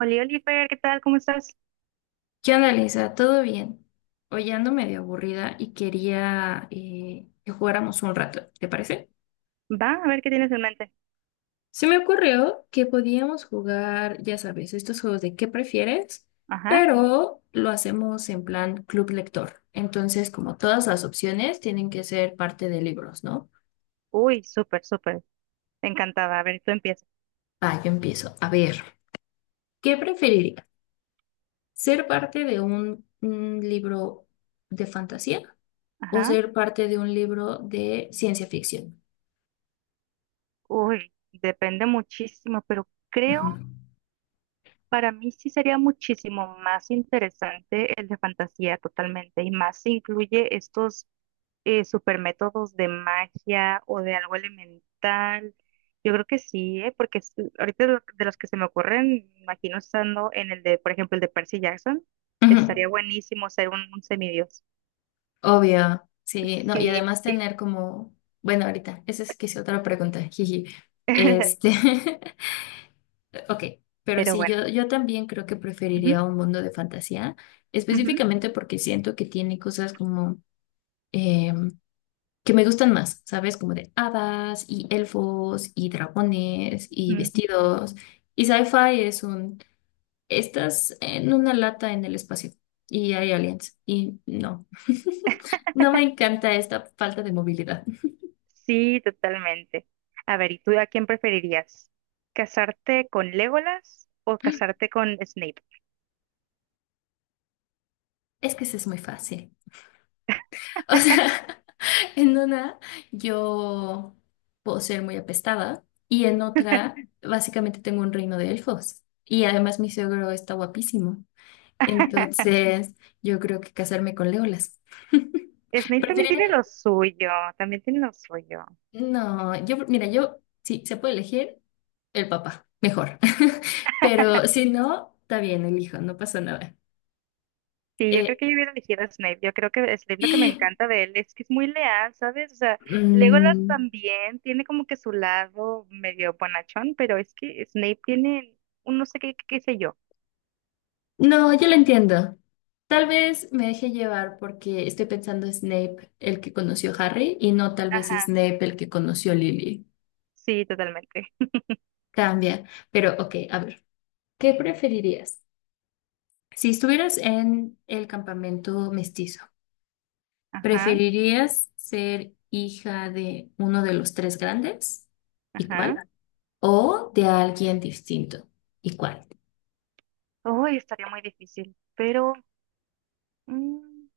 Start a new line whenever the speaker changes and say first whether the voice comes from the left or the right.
right: Oliver, ¿qué tal? ¿Cómo estás?
left: ¿Qué onda, Lisa? ¿Todo bien? Hoy ando medio aburrida y quería que jugáramos un rato, ¿te parece?
right: Va, a ver qué tienes en mente.
left: Se me ocurrió que podíamos jugar, ya sabes, estos juegos de ¿qué prefieres?
right: Ajá.
left: Pero lo hacemos en plan club lector. Entonces, como todas las opciones tienen que ser parte de libros, ¿no?
right: Uy, súper, súper. Encantada. A ver, tú empieza.
left: Va, yo empiezo. A ver, ¿qué preferiría? ¿Ser parte de un libro de fantasía o
right: Ajá.
left: ser parte de un libro de ciencia ficción?
right: Uy, depende muchísimo, pero creo
left: Ujú.
right: para mí sí sería muchísimo más interesante el de fantasía totalmente. Y más si incluye estos super métodos de magia o de algo elemental. Yo creo que sí, ¿eh? Porque ahorita de los que se me ocurren, imagino estando en el de, por ejemplo, el de Percy Jackson,
left: Ujú.
right: estaría buenísimo ser un semidios.
left: Obvio, sí, no, y
right: Sí,
left: además
right: sí.
left: tener como, bueno, ahorita, esa es que es otra pregunta, jiji. Este, ok, pero
right: Pero
left: sí,
right: bueno.
left: yo también creo que
right: Ujú,
left: preferiría un mundo de fantasía,
right: ujú,
left: específicamente porque siento que tiene cosas como eh, que me gustan más, ¿sabes? Como de hadas y elfos y dragones y
right: mm.
left: vestidos. Y sci-fi estás en una lata en el espacio y hay aliens y no. No me encanta esta falta de movilidad.
right: Sí, totalmente. A ver, ¿y tú a quién preferirías? ¿Casarte con Legolas o casarte con Snape?
left: Es que eso es muy fácil. O sea, en una yo puedo ser muy apestada y en otra básicamente tengo un reino de elfos. Y además mi suegro está guapísimo. Entonces yo creo que casarme con Leolas.
right: Snape también
left: Preferiría.
right: tiene lo suyo, también tiene lo suyo.
left: No, yo, mira, yo, si se puede elegir, el papá, mejor. Pero si no, está bien, elijo, no pasa nada.
right: Sí, yo creo
left: Eh,
right: que yo hubiera elegido a Snape. Yo creo que Snape lo que me encanta de él es que es muy leal, ¿sabes? O sea, Legolas
left: mm,
right: también tiene como que su lado medio bonachón, pero es que Snape tiene un no sé qué, qué, qué sé yo.
left: No, yo lo entiendo. Tal vez me deje llevar porque estoy pensando Snape el que conoció Harry y no tal vez Snape el que conoció Lily.
right: Sí, totalmente.
left: Cambia. Pero ok, a ver, ¿qué preferirías? Si estuvieras en el campamento mestizo,
right: Ajá,
left: ¿preferirías ser hija de uno de los tres grandes? ¿Y
right: ajá.
left: cuál? ¿O de alguien distinto? ¿Y cuál?
right: Uy, estaría muy difícil, pero mm,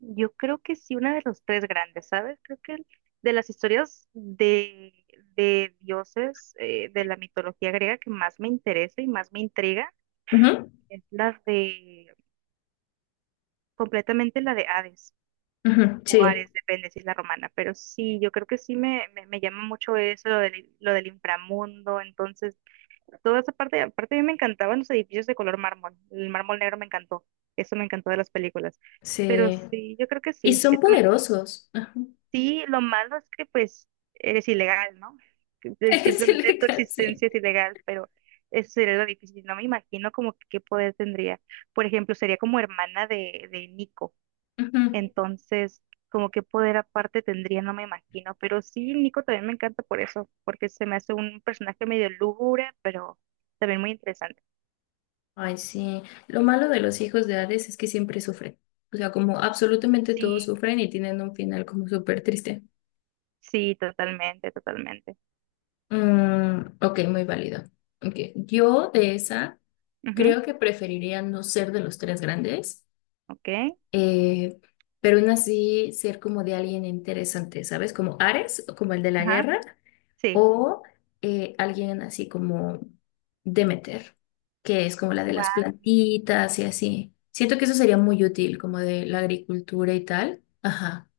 right: yo creo que sí, una de los tres grandes, ¿sabes? Creo que de las historias de dioses de la mitología griega que más me interesa y más me intriga
left: Ujú.
right: es completamente la de Hades
left: Ujú.
right: o
left: Sí,
right: Ares, depende si es la romana, pero sí, yo creo que sí me llama mucho eso, lo del inframundo. Entonces toda esa parte, aparte a mí me encantaban los edificios de color mármol, el mármol negro me encantó, eso me encantó de las películas, pero
left: sí.
right: sí, yo creo que
left: Y
right: sí,
left: son poderosos.
right: sí, lo malo es que pues eres ilegal, ¿no? Que- que
left: Ese
right: simplemente
left: le
right: tu
left: cansé.
right: existencia es ilegal, pero eso sería lo difícil, no me imagino como que qué poder tendría, por ejemplo, sería como hermana de Nico,
left: Ujú.
right: entonces. Como qué poder aparte tendría, no me imagino. Pero sí, Nico también me encanta por eso, porque se me hace un personaje medio lúgubre, pero también muy interesante.
left: Ay, sí. Lo malo de los hijos de Hades es que siempre sufren. O sea, como absolutamente todos
right: Sí,
left: sufren y tienen un final como súper triste.
right: sí, totalmente, totalmente.
left: Ok, muy válido. Ok, yo de esa
right: Ujú.
left: creo que preferiría no ser de los tres grandes,
right: Ok.
left: eh, pero aún así ser como de alguien interesante, ¿sabes? Como Ares, o como el de la
right: Ajá.
left: guerra,
right: Sí.
left: o alguien así como Demeter, que es como la de las
right: Guau.
left: plantitas y así. Siento que eso sería muy útil, como de la agricultura y tal. Ajá.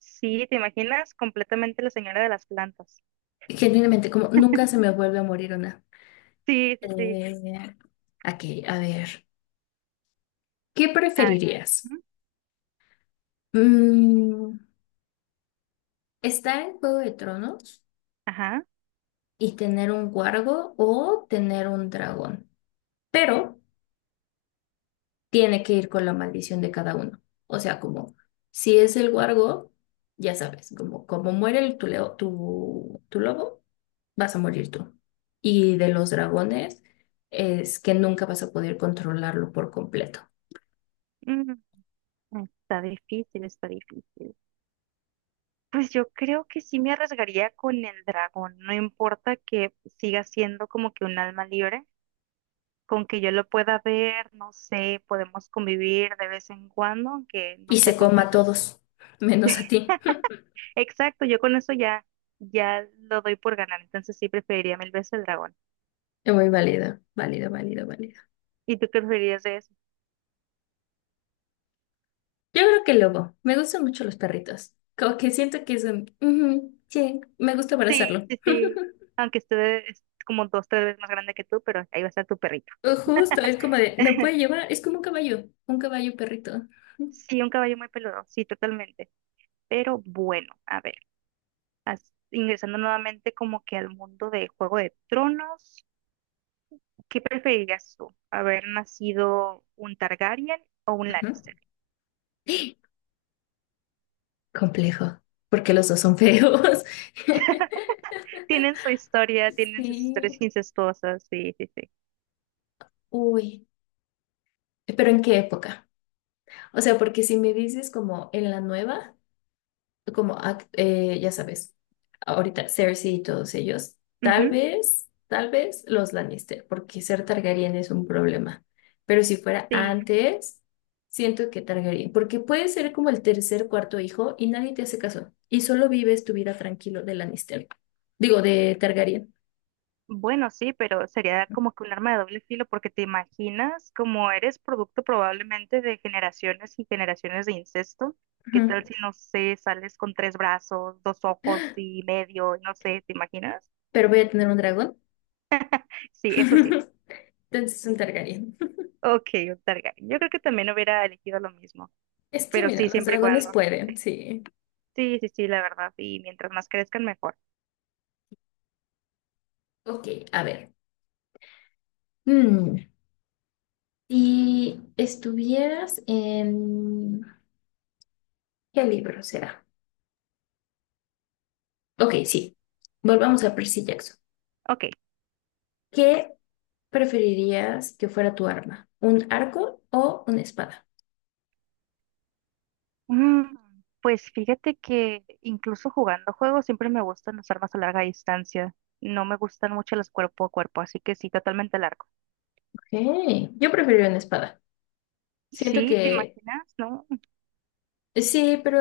right: Sí, ¿te imaginas? Completamente la señora de las plantas.
left: Genuinamente, como nunca se me vuelve a morir una.
right: Sí, sí, sí.
left: Eh, aquí, a ver. ¿Qué
right: A ver.
left: preferirías?
right: Ujú.
left: Mm, ¿Estar en Juego de Tronos
right: Ajá.
left: y tener un guargo o tener un dragón? Pero tiene que ir con la maldición de cada uno. O sea, como si es el guargo, ya sabes, como muere el, tu, leo- tu lobo, vas a morir tú. Y de los dragones es que nunca vas a poder controlarlo por completo.
right: Mm. Está difícil, está difícil. Pues yo creo que sí me arriesgaría con el dragón. No importa que siga siendo como que un alma libre, con que yo lo pueda ver, no sé, podemos convivir de vez en cuando, aunque
left: Y
right: no sea
left: se coma a
right: completamente.
left: todos, menos a ti.
right: Exacto, yo con eso ya, ya lo doy por ganar, entonces sí preferiría mil veces el dragón.
left: Es muy válido, válido, válido, válido.
right: ¿Y tú qué preferirías de eso?
left: Yo creo que el lobo. Me gustan mucho los perritos. Como que siento que es un. Ujú, sí, me gusta
right: Sí,
left: abrazarlo.
right: sí, sí, aunque esté es como dos, tres veces más grande que tú, pero ahí va a estar tu perrito.
left: Justo, es como de, me puede llevar, es como un caballo perrito.
right: Sí, un caballo muy peludo, sí, totalmente. Pero bueno, a ver, ingresando nuevamente como que al mundo de Juego de Tronos, ¿qué preferirías tú? ¿Haber nacido un Targaryen o un
left: Ujú.
right: Lannister?
left: Complejo, porque los dos son feos.
right: Tienen su historia, tienen sus historias
left: Sí,
right: incestuosas, sí, sí, sí.
left: uy, pero ¿en qué época? O sea, porque si me dices como en la nueva, como, ya sabes, ahorita Cersei y todos ellos,
right: Ujú.
left: tal vez los Lannister, porque ser Targaryen es un problema. Pero si fuera
right: Sí.
left: antes, siento que Targaryen, porque puedes ser como el tercer, cuarto hijo y nadie te hace caso y solo vives tu vida tranquilo de Lannister. Digo, de Targaryen.
right: Bueno, sí, pero sería como que un arma de doble filo porque te imaginas como eres producto probablemente de generaciones y generaciones de incesto. ¿Qué
left: Ujú.
right: tal si, no sé, sales con tres brazos, dos ojos y medio? No sé, ¿te imaginas?
left: Pero voy a tener un dragón.
right: Sí, eso sí.
left: Entonces un Targaryen.
right: Ok, un Targaryen. Yo creo que también hubiera elegido lo mismo,
left: Es que
right: pero
left: mira,
right: sí,
left: los
right: siempre y
left: dragones
right: cuando.
left: pueden, sí.
right: Sí, sí, sí, la verdad. Y mientras más crezcan, mejor.
left: Ok, a ver. Mm. Si estuvieras en. ¿Qué libro será? Ok, sí. Volvamos a Percy Jackson.
right: Ok.
left: ¿Qué preferirías que fuera tu arma? ¿Un arco o una espada?
right: Mm. Pues fíjate que incluso jugando juegos siempre me gustan las armas a larga distancia. No me gustan mucho los cuerpo a cuerpo, así que sí, totalmente largo.
left: Ok, yo preferiría una espada. Siento
right: Sí, ¿te
left: que.
right: imaginas? ¿No?
left: Sí, pero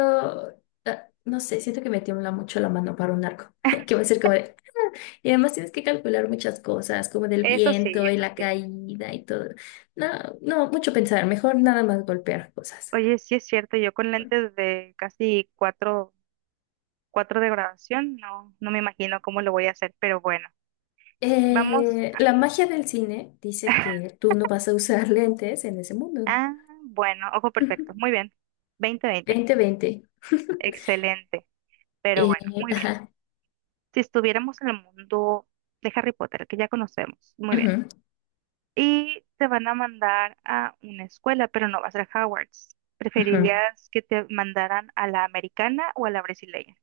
left: no sé, siento que me tiembla mucho la mano para un arco. Que va a ser como de- Y además tienes que calcular muchas cosas, como del
right: Eso sí,
left: viento y
right: eso
left: la
right: sí.
left: caída y todo. No, no, mucho pensar. Mejor nada más golpear cosas.
right: Oye, sí es cierto, yo con lentes de casi cuatro, cuatro de graduación, no, no me imagino cómo lo voy a hacer, pero bueno, vamos.
left: La magia del cine dice que tú no vas a usar lentes en ese mundo.
right: Ah, bueno, ojo perfecto, muy bien. 20/20,
left: 20/20.
right: excelente, pero
left: Eh,
right: bueno, muy bien.
left: ajá.
right: Si estuviéramos en el mundo de Harry Potter, que ya conocemos, muy bien.
left: Ujú,
right: Y te van a mandar a una escuela, pero no va a ser Hogwarts.
left: ujú.
right: ¿Preferirías que te mandaran a la americana o a la brasileña?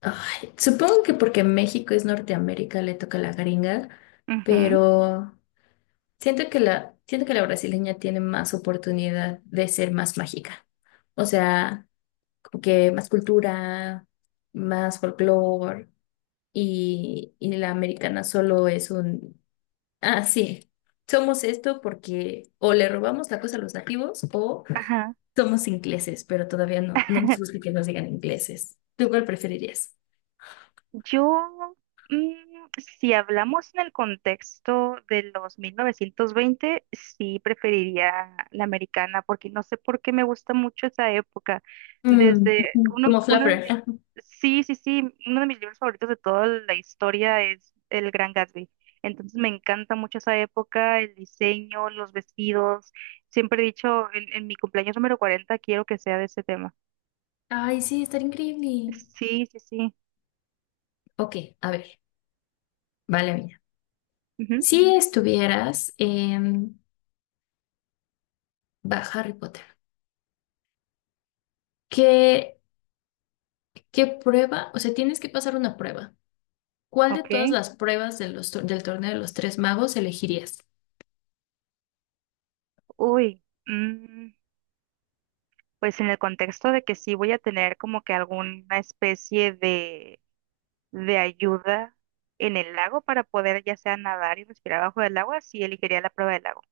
left: Ay, supongo que porque México es Norteamérica le toca a la gringa,
right: Ujú.
left: pero siento que la brasileña tiene más oportunidad de ser más mágica. O sea, como que más cultura, más folclore, y la americana solo es un. Así, somos esto porque o le robamos la cosa a los nativos o
right: Ajá.
left: somos ingleses, pero todavía no, no nos gusta que nos digan ingleses. ¿Tú cuál preferirías?
right: Yo, mm, si hablamos en el contexto de los 1920, sí preferiría la americana, porque no sé por qué me gusta mucho esa época.
left: Mm,
right: Desde
left: ujú.
right: uno,
left: Como
right: uno de
left: flapper.
right: mis,
left: Ajá.
right: sí, sí, sí, uno de mis libros favoritos de toda la historia es El Gran Gatsby. Entonces me encanta mucho esa época, el diseño, los vestidos. Siempre he dicho, en mi cumpleaños número 40 quiero que sea de ese tema.
left: Ay, sí, estaría increíble.
right: Sí, sí, sí.
left: Ok, a ver, vale, mía.
right: Ujú.
left: Si estuvieras en Harry Potter, ¿qué, qué prueba? O sea, tienes que pasar una prueba. ¿Cuál de
right: Ok.
left: todas las pruebas de los del torneo de los tres magos elegirías?
right: Uy. mm, pues en el contexto de que sí voy a tener como que alguna especie de ayuda en el lago para poder ya sea nadar y respirar bajo del agua, sí elegiría la prueba del lago,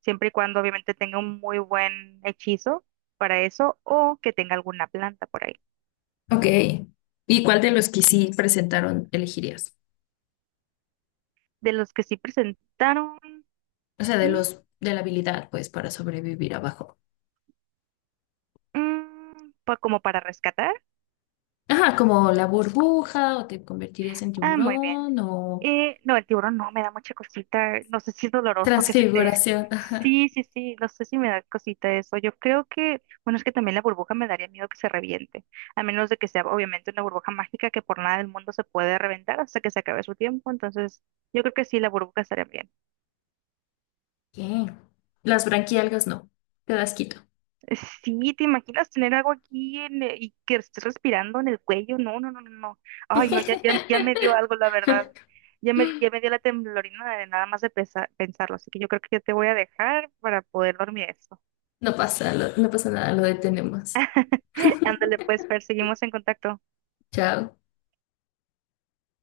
right: siempre y cuando obviamente tenga un muy buen hechizo para eso o que tenga alguna planta por ahí.
left: Ok. ¿Y cuál de los que sí presentaron elegirías?
right: De los que sí presentaron,
left: O sea, de
right: mm,
left: los de la habilidad, pues, para sobrevivir abajo.
right: como para rescatar,
left: Ajá, como la burbuja, o te convertirías en
right: ah, muy bien.
left: tiburón, o
right: No, el tiburón no, me da mucha cosita. No sé si es doloroso que se te.
left: transfiguración.
right: Sí, sí, sí, no sé si me da cosita eso. Yo creo que, bueno, es que también la burbuja me daría miedo que se reviente, a menos de que sea obviamente una burbuja mágica que por nada del mundo se puede reventar hasta que se acabe su tiempo. Entonces, yo creo que sí, la burbuja estaría bien.
left: ¿Qué? Las branquialgas no. Te das quito.
right: Sí, ¿te imaginas tener algo aquí y que estés respirando en el cuello? No, no, no, no, no. Ay, no, ya, ya, ya me dio algo, la verdad. Ya me dio la temblorina de nada más de pensarlo, así que yo creo que ya te voy a dejar para poder dormir eso.
left: No pasa, no pasa nada, lo detenemos.
right: Ándale, pues, Fer, seguimos en contacto.
left: Chao.